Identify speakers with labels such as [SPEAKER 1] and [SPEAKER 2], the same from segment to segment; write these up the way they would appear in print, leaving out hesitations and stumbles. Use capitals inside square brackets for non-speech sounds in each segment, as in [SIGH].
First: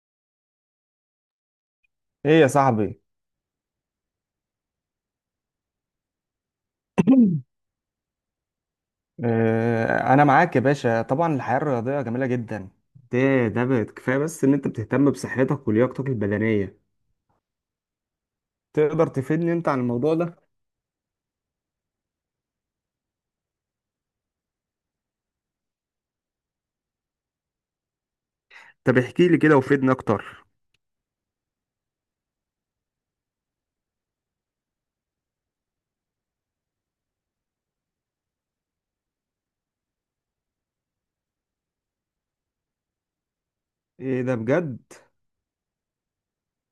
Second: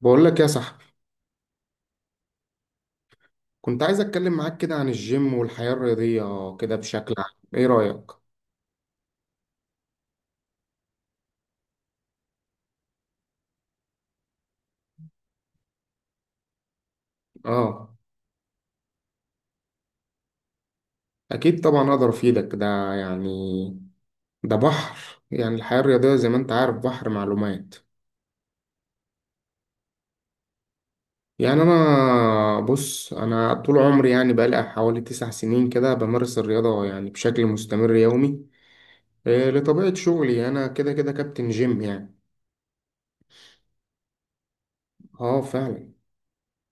[SPEAKER 1] بقول لك يا صاحبي،
[SPEAKER 2] ايه يا صاحبي.
[SPEAKER 1] كنت عايز اتكلم معاك كده عن الجيم والحياة الرياضية، كده بشكل عام،
[SPEAKER 2] [COUGHS]
[SPEAKER 1] ايه رأيك؟
[SPEAKER 2] انا معاك يا باشا. طبعا الحياه الرياضيه جميله جدا. ده بقت كفايه، بس ان انت بتهتم بصحتك ولياقتك البدنيه.
[SPEAKER 1] اه،
[SPEAKER 2] تقدر تفيدني انت عن الموضوع ده؟
[SPEAKER 1] اكيد طبعا اقدر افيدك، ده يعني ده بحر يعني، الحياة الرياضية زي ما انت عارف بحر معلومات.
[SPEAKER 2] طب احكي لي كده وفيدني اكتر.
[SPEAKER 1] يعني انا، بص، انا طول عمري يعني بقالي حوالي 9 سنين كده بمارس الرياضة يعني بشكل مستمر يومي. إيه، لطبيعة شغلي انا كده كده كابتن جيم يعني.
[SPEAKER 2] ايه ده؟ بجد؟
[SPEAKER 1] اه، فعلا.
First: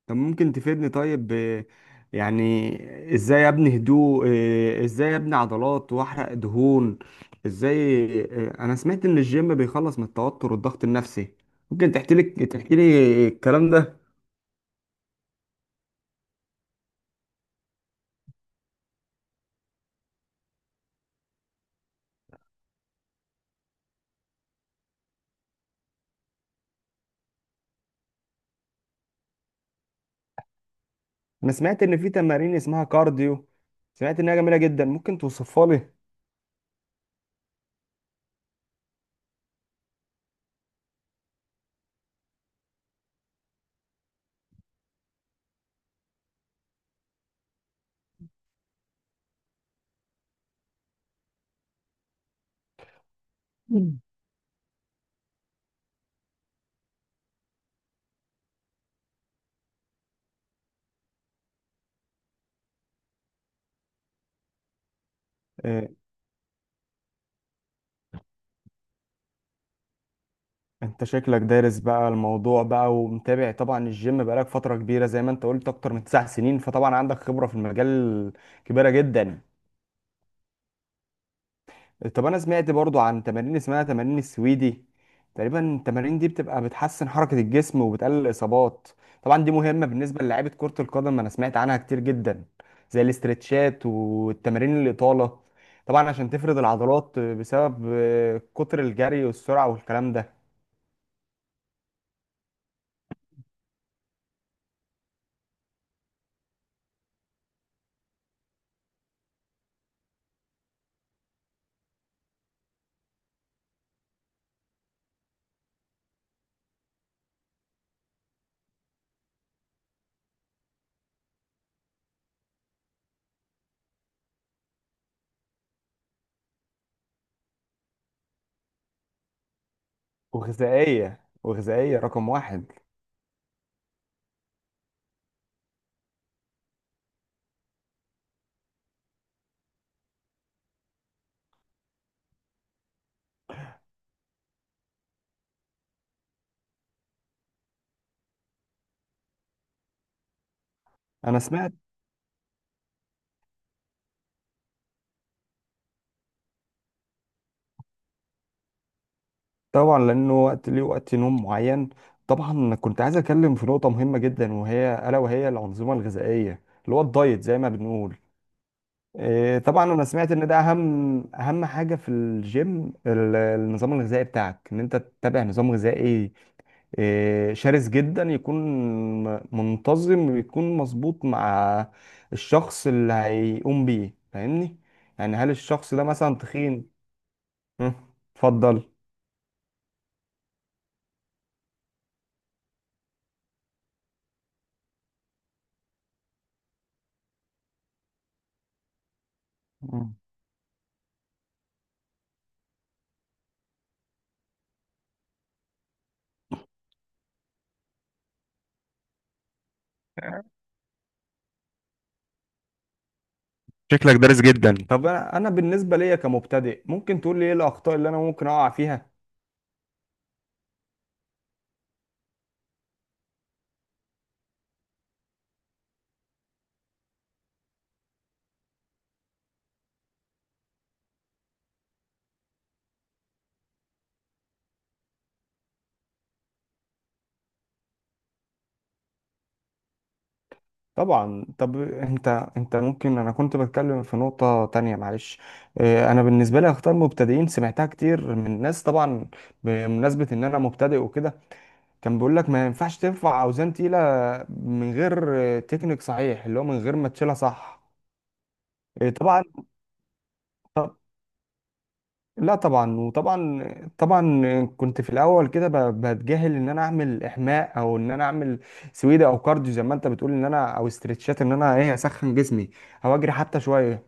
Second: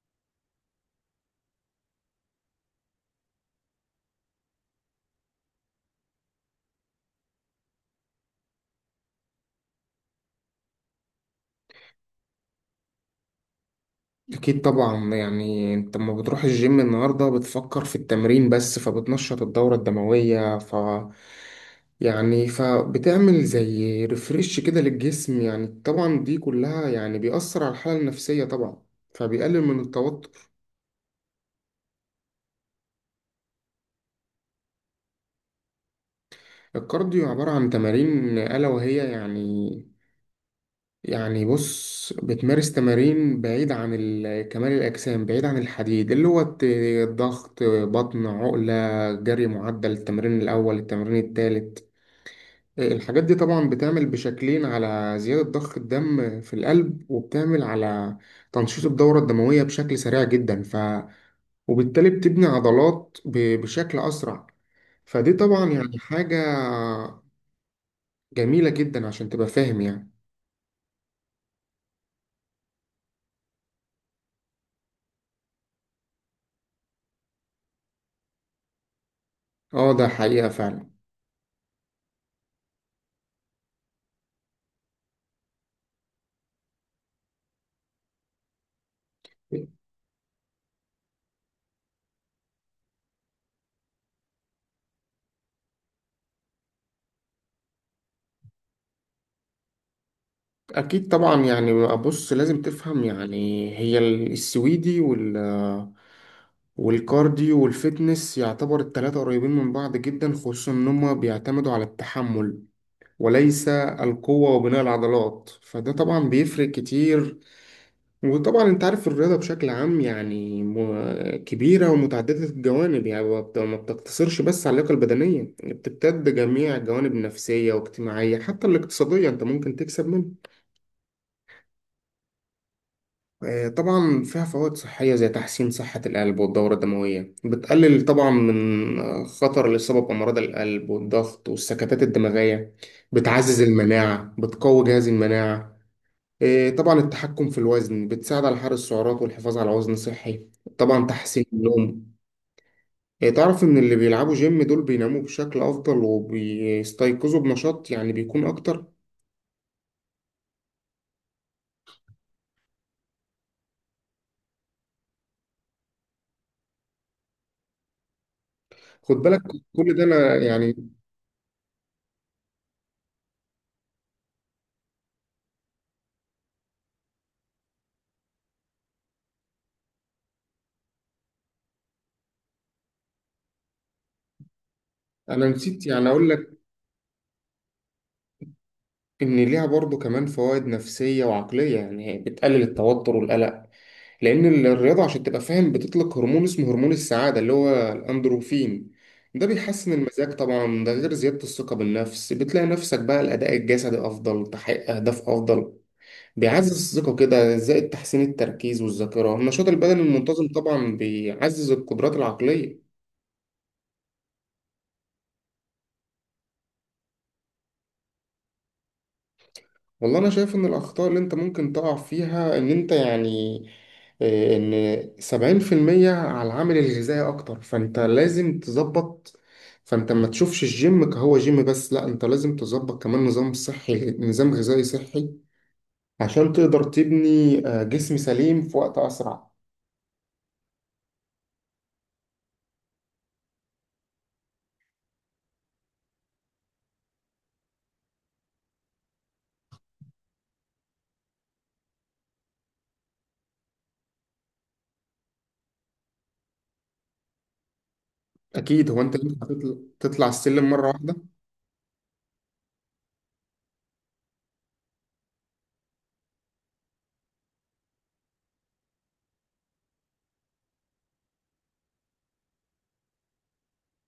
[SPEAKER 2] طب ممكن تفيدني؟ طيب يعني ازاي ابني هدوء؟ ازاي ابني عضلات واحرق دهون؟ ازاي؟ انا سمعت ان الجيم بيخلص من التوتر والضغط النفسي. ممكن تحكي لي الكلام ده؟
[SPEAKER 1] أكيد طبعا، يعني أنت لما بتروح الجيم النهاردة بتفكر في التمرين بس، فبتنشط الدورة الدموية، يعني فبتعمل زي ريفريش كده للجسم يعني، طبعا دي كلها يعني بيأثر على الحالة النفسية، طبعا فبيقلل من التوتر.
[SPEAKER 2] انا سمعت ان في تمارين اسمها كارديو. سمعت انها جميله جدا، ممكن توصفها لي؟
[SPEAKER 1] الكارديو عبارة عن تمارين ألا وهي يعني بص بتمارس تمارين بعيد عن كمال الأجسام، بعيد عن الحديد اللي هو الضغط، بطن، عقلة، جري، معدل، التمرين الأول، التمرين التالت. الحاجات دي طبعا
[SPEAKER 2] مم.
[SPEAKER 1] بتعمل بشكلين على زيادة ضخ الدم في القلب، وبتعمل على تنشيط الدورة الدموية بشكل سريع جدا، وبالتالي بتبني عضلات بشكل أسرع، فدي طبعا
[SPEAKER 2] آه،
[SPEAKER 1] يعني حاجة جميلة جدا عشان تبقى فاهم يعني.
[SPEAKER 2] انت شكلك دارس بقى الموضوع بقى ومتابع. طبعا الجيم بقالك فتره كبيره زي ما انت قلت اكتر من 9 سنين، فطبعا عندك خبره في المجال كبيره جدا.
[SPEAKER 1] اه، ده حقيقة فعلا.
[SPEAKER 2] طب انا سمعت برضو عن تمارين اسمها تمارين السويدي. تقريبا التمارين دي بتبقى بتحسن حركة الجسم وبتقلل الاصابات. طبعا دي مهمة بالنسبة للاعيبة كرة القدم، انا سمعت عنها كتير جدا. زي الاسترتشات والتمارين الإطالة. طبعا عشان تفرد العضلات بسبب كتر الجري والسرعة والكلام ده.
[SPEAKER 1] أكيد طبعا، يعني بص، لازم تفهم، يعني هي السويدي والكارديو والفيتنس، يعتبر التلاتة قريبين من بعض جدا، خصوصا إن هما بيعتمدوا على التحمل وليس القوة وبناء العضلات، فده طبعا بيفرق كتير. وطبعا انت عارف الرياضة بشكل عام، يعني كبيرة ومتعددة الجوانب، يعني ما بتقتصرش بس على اللياقة البدنية، بتمتد جميع الجوانب النفسية واجتماعية حتى الاقتصادية، انت ممكن تكسب منها.
[SPEAKER 2] وغذائية، وغذائية رقم واحد.
[SPEAKER 1] طبعا فيها فوائد صحية زي تحسين صحة القلب والدورة الدموية، بتقلل طبعا من خطر الإصابة بأمراض القلب والضغط والسكتات الدماغية، بتعزز المناعة، بتقوي جهاز المناعة. طبعا التحكم في الوزن، بتساعد على حرق السعرات والحفاظ على وزن صحي، طبعا
[SPEAKER 2] انا
[SPEAKER 1] تحسين
[SPEAKER 2] سمعت.
[SPEAKER 1] النوم، تعرف إن اللي بيلعبوا جيم دول بيناموا بشكل أفضل وبيستيقظوا بنشاط، يعني بيكون أكتر.
[SPEAKER 2] طبعا لانه وقت ليه وقت نوم معين. طبعا كنت عايز اتكلم في نقطه مهمه جدا، الا وهي الانظمه الغذائيه اللي هو الدايت زي ما بنقول.
[SPEAKER 1] خد بالك،
[SPEAKER 2] طبعا
[SPEAKER 1] كل ده
[SPEAKER 2] انا سمعت
[SPEAKER 1] أنا
[SPEAKER 2] ان ده
[SPEAKER 1] يعني،
[SPEAKER 2] اهم حاجه في الجيم، النظام الغذائي بتاعك ان انت تتبع نظام غذائي. شرس جدا يكون. منتظم ويكون مظبوط مع الشخص اللي هيقوم بيه. فاهمني؟ يعني
[SPEAKER 1] أنا
[SPEAKER 2] هل
[SPEAKER 1] نسيت
[SPEAKER 2] الشخص ده
[SPEAKER 1] يعني أقول
[SPEAKER 2] مثلا
[SPEAKER 1] لك
[SPEAKER 2] تخين؟ مم، اتفضل.
[SPEAKER 1] إن ليها برضو كمان فوائد نفسية وعقلية، يعني هي بتقلل التوتر والقلق، لأن الرياضة عشان تبقى فاهم بتطلق هرمون اسمه هرمون السعادة اللي هو الأندروفين، ده بيحسن
[SPEAKER 2] مم.
[SPEAKER 1] المزاج، طبعا ده غير زيادة الثقة بالنفس، بتلاقي نفسك بقى الأداء الجسدي أفضل، تحقيق أهداف أفضل، بيعزز الثقة كده زائد تحسين التركيز والذاكرة، النشاط البدني المنتظم طبعا بيعزز القدرات العقلية.
[SPEAKER 2] شكلك دارس جدا. طب انا بالنسبه ليا كمبتدئ، ممكن تقول لي ايه الاخطاء اللي انا ممكن اقع فيها؟
[SPEAKER 1] والله انا شايف ان الاخطاء اللي انت ممكن تقع فيها ان انت يعني، ان 70% على العامل الغذائي اكتر، فانت لازم تظبط. فانت ما تشوفش الجيم كهو جيم بس، لا انت لازم تظبط كمان نظام صحي، نظام غذائي صحي، عشان تقدر تبني جسم سليم في وقت اسرع.
[SPEAKER 2] طبعا. طب انت انت ممكن انا كنت بتكلم في نقطه تانية، معلش. انا بالنسبه لي اخطاء المبتدئين سمعتها كتير من ناس طبعا، بمناسبه ان انا مبتدئ وكده. كان بيقول لك ما ينفعش ترفع اوزان تقيله من غير تكنيك صحيح، اللي هو من غير ما تشيلها صح.
[SPEAKER 1] اكيد، هو انت
[SPEAKER 2] طبعا.
[SPEAKER 1] ينفع تطلع السلم مرة واحدة؟
[SPEAKER 2] لا طبعا، وطبعا. طبعا كنت في الاول كده بتجاهل ان انا اعمل احماء، او ان انا اعمل سويدة او كارديو زي ما انت بتقول ان انا، او استرتشات ان انا اسخن جسمي او اجري حتى شويه.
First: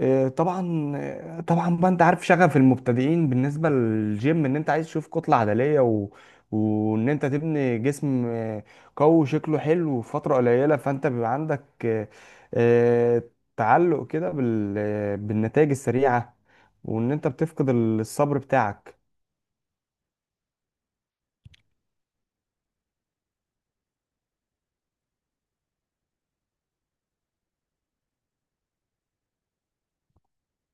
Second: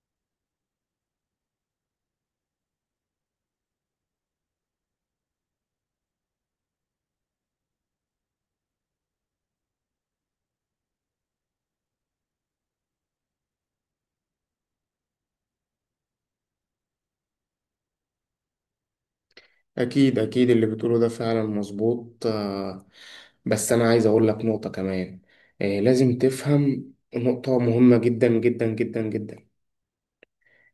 [SPEAKER 2] طبعا. طبعا بقى انت عارف شغف المبتدئين بالنسبه للجيم ان انت عايز تشوف كتله عضليه وان انت تبني جسم قوي شكله حلو في فتره قليله، فانت بيبقى عندك آه، تعلق كده بالنتائج السريعه. وان انت بتفقد الصبر بتاعك.
[SPEAKER 1] أكيد أكيد اللي بتقوله ده فعلا مظبوط، بس أنا عايز أقول لك نقطة كمان. لازم تفهم نقطة مهمة جدا جدا جدا جدا،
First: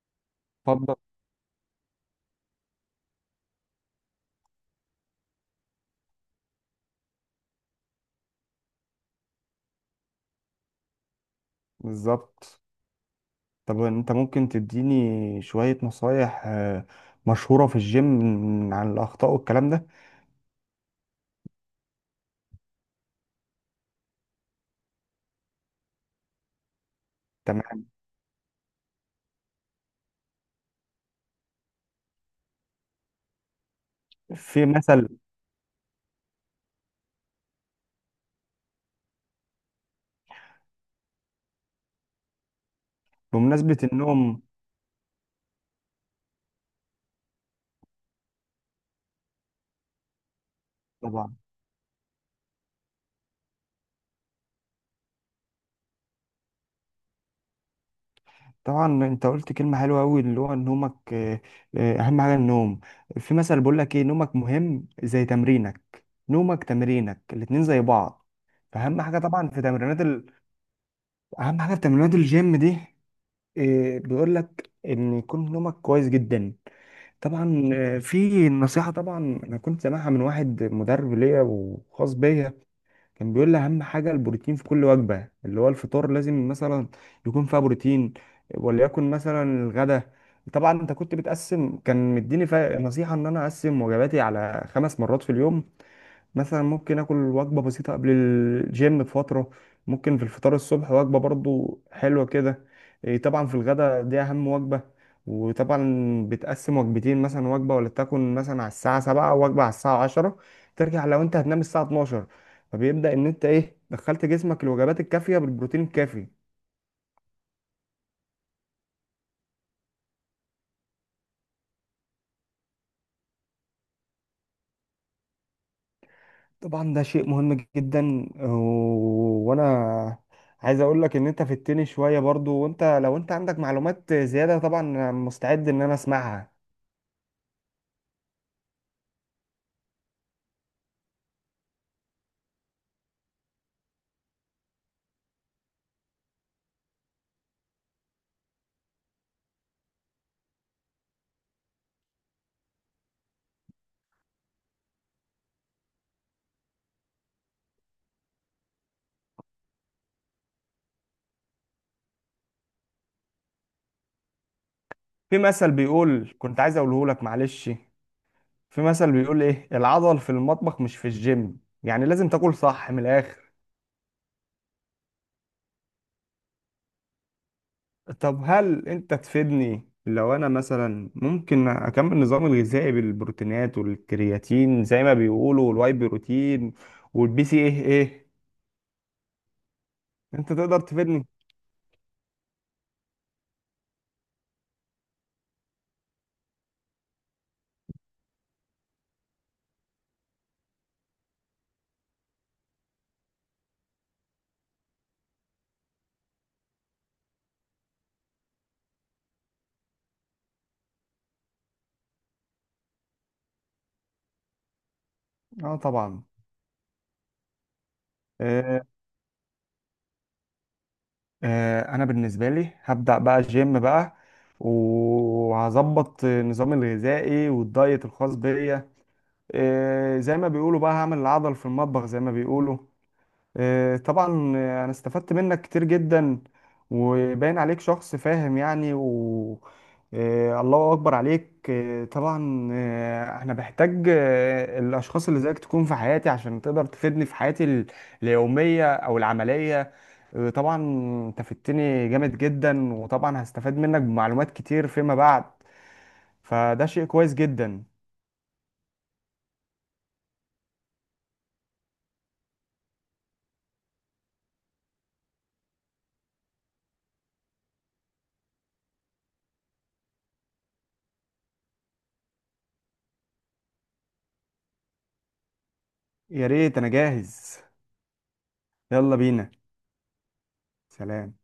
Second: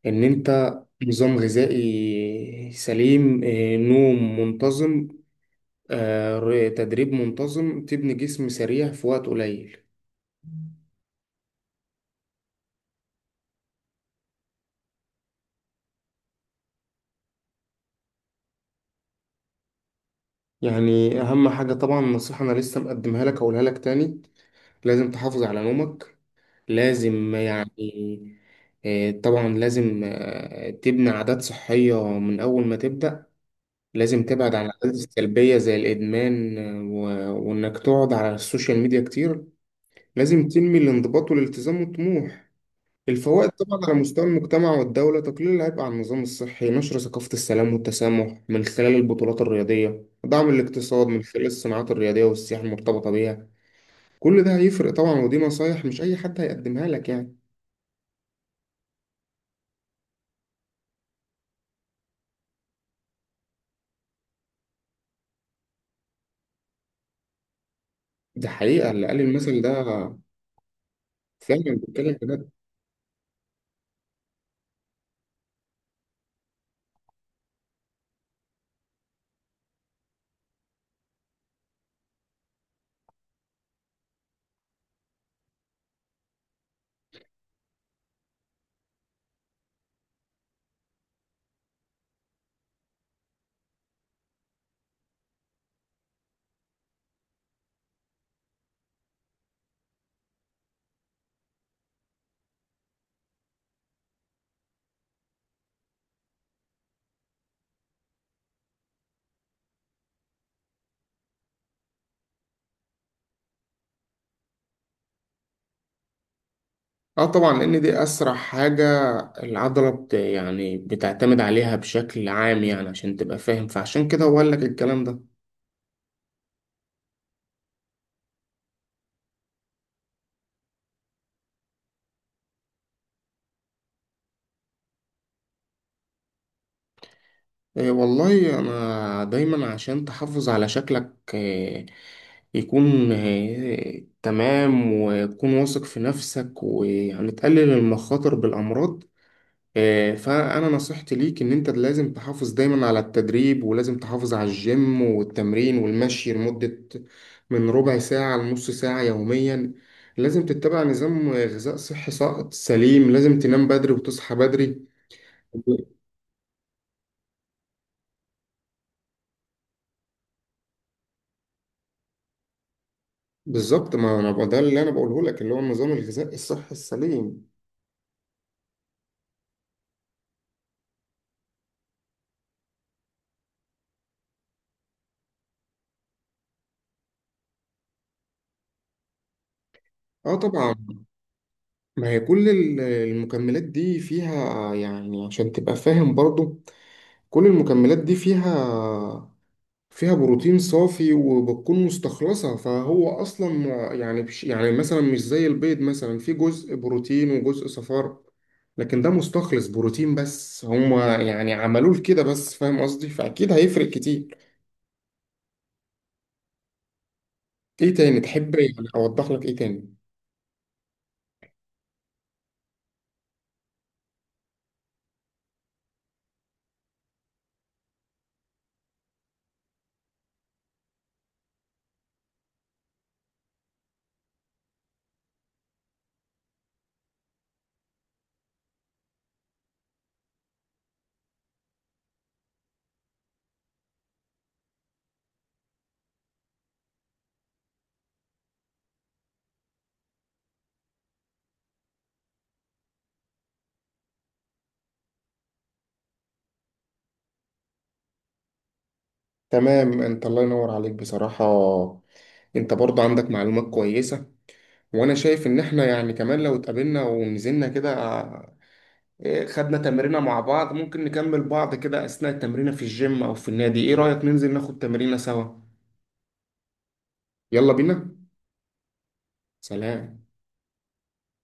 [SPEAKER 1] إن أنت
[SPEAKER 2] اتفضل.
[SPEAKER 1] نظام غذائي سليم، نوم منتظم، تدريب منتظم، تبني جسم سريع في وقت قليل.
[SPEAKER 2] بالظبط. طب انت ممكن تديني شويه نصايح مشهوره في الجيم عن الاخطاء والكلام ده؟
[SPEAKER 1] يعني أهم حاجة طبعا، نصيحة أنا لسه مقدمها لك، أقولها لك تاني، لازم تحافظ على نومك، لازم
[SPEAKER 2] تمام.
[SPEAKER 1] يعني، طبعا لازم تبني عادات صحية من أول ما تبدأ. لازم تبعد عن
[SPEAKER 2] في
[SPEAKER 1] العادات
[SPEAKER 2] مثل.
[SPEAKER 1] السلبية زي الإدمان، آه، و- وإنك تقعد على السوشيال ميديا كتير. لازم تنمي الانضباط والالتزام والطموح. الفوائد
[SPEAKER 2] بمناسبه
[SPEAKER 1] طبعا على مستوى
[SPEAKER 2] النوم
[SPEAKER 1] المجتمع والدولة، تقليل العبء على النظام الصحي، نشر ثقافة السلام والتسامح من خلال البطولات الرياضية، دعم الاقتصاد من
[SPEAKER 2] طبعا.
[SPEAKER 1] خلال الصناعات الرياضية والسياحة المرتبطة بيها. كل ده هيفرق طبعا، ودي نصايح مش أي حد هيقدمها لك يعني.
[SPEAKER 2] طبعا انت قلت كلمة حلوة قوي اللي هو نومك. اهم حاجة النوم. في مثل بيقول لك ايه، نومك مهم زي تمرينك، نومك تمرينك الاتنين زي بعض.
[SPEAKER 1] دي حقيقة
[SPEAKER 2] فاهم
[SPEAKER 1] اللي
[SPEAKER 2] حاجة؟
[SPEAKER 1] قال
[SPEAKER 2] طبعا
[SPEAKER 1] المثل ده.
[SPEAKER 2] اهم
[SPEAKER 1] فعلا
[SPEAKER 2] حاجة في
[SPEAKER 1] بيتكلم
[SPEAKER 2] تمرينات
[SPEAKER 1] بجد.
[SPEAKER 2] الجيم دي. بيقول لك ان يكون نومك كويس جدا. طبعا. في نصيحة طبعا، انا كنت سامعها من واحد مدرب ليا وخاص بيا، كان بيقول لي اهم حاجه البروتين في كل وجبه، اللي هو الفطار لازم مثلا يكون فيها بروتين، وليكن مثلا الغداء. طبعا انت كنت بتقسم، كان مديني نصيحه ان انا اقسم وجباتي على 5 مرات في اليوم. مثلا ممكن اكل وجبه بسيطه قبل الجيم بفتره، ممكن في الفطار الصبح وجبه برضو حلوه كده. إيه طبعا، في الغداء دي اهم وجبه. وطبعا بتقسم وجبتين مثلا، وجبه ولا تكون مثلا على الساعه 7، وجبه على الساعه 10، ترجع لو انت هتنام الساعه 12. فبيبدا ان انت دخلت جسمك الوجبات الكافيه بالبروتين الكافي.
[SPEAKER 1] اه طبعا، لان دي اسرع حاجة، العضلة يعني بتعتمد عليها بشكل عام، يعني عشان تبقى فاهم، فعشان كده هو قال لك الكلام ده.
[SPEAKER 2] طبعا ده شيء مهم جدا، وانا عايز اقول لك ان انت في التاني شويه برضو، وانت لو انت عندك معلومات زياده طبعا أنا مستعد ان انا اسمعها.
[SPEAKER 1] إيه، والله انا دايما عشان تحافظ على شكلك، إيه يكون، إيه تمام وتكون واثق في نفسك، ويعني تقلل المخاطر بالامراض. فأنا نصيحتي ليك إن أنت لازم تحافظ دايما على التدريب، ولازم تحافظ على الجيم والتمرين والمشي لمدة من ربع ساعة لنص ساعة يوميا، لازم تتبع نظام غذاء صحي، سليم، لازم تنام بدري وتصحى بدري.
[SPEAKER 2] في مثل بيقول، كنت عايز اقوله لك معلش. في مثل بيقول ايه، العضل في المطبخ مش في الجيم، يعني لازم تاكل صح من الاخر.
[SPEAKER 1] بالظبط، ما أنا بقى ده اللي أنا بقوله لك، اللي هو النظام الغذائي الصحي السليم.
[SPEAKER 2] طب هل انت تفيدني لو انا مثلا ممكن اكمل نظامي الغذائي بالبروتينات والكرياتين زي ما بيقولوا، والواي بروتين والبي سي ايه ايه؟ انت
[SPEAKER 1] طبعا،
[SPEAKER 2] تقدر تفيدني؟
[SPEAKER 1] ما هي كل المكملات دي فيها يعني، عشان تبقى فاهم برضو، كل المكملات دي فيها، بروتين صافي وبتكون مستخلصة، فهو أصلا يعني يعني مثلا مش زي البيض، مثلا في جزء بروتين وجزء صفار، لكن ده مستخلص بروتين بس، هما يعني عملوه كده بس، فاهم قصدي؟ فأكيد هيفرق كتير.
[SPEAKER 2] اه طبعا.
[SPEAKER 1] إيه تاني تحب
[SPEAKER 2] آه
[SPEAKER 1] يعني أوضح لك، إيه تاني؟
[SPEAKER 2] انا بالنسبه لي هبدا بقى جيم بقى، وهظبط نظامي الغذائي والدايت الخاص بيا. زي ما بيقولوا بقى هعمل العضل في المطبخ زي ما بيقولوا. طبعا، انا استفدت منك كتير جدا، وباين عليك شخص فاهم يعني، و آه، الله اكبر عليك. طبعا انا بحتاج الاشخاص اللي زيك تكون في حياتي عشان تقدر تفيدني في حياتي اليومية او العملية. طبعا. انت فدتني جامد جدا وطبعا هستفاد منك بمعلومات كتير فيما بعد، فده شيء كويس جدا.
[SPEAKER 1] تمام، أنت الله ينور عليك بصراحة، أنت برضه عندك معلومات كويسة، وأنا شايف إن إحنا يعني كمان لو اتقابلنا ونزلنا كده، إيه، خدنا تمرينة مع بعض، ممكن نكمل بعض كده أثناء التمرينة في الجيم أو في النادي، إيه رأيك ننزل ناخد تمرينة سوا؟
[SPEAKER 2] يا ريت، انا جاهز.
[SPEAKER 1] يلا بينا،
[SPEAKER 2] يلا بينا.
[SPEAKER 1] سلام.
[SPEAKER 2] سلام.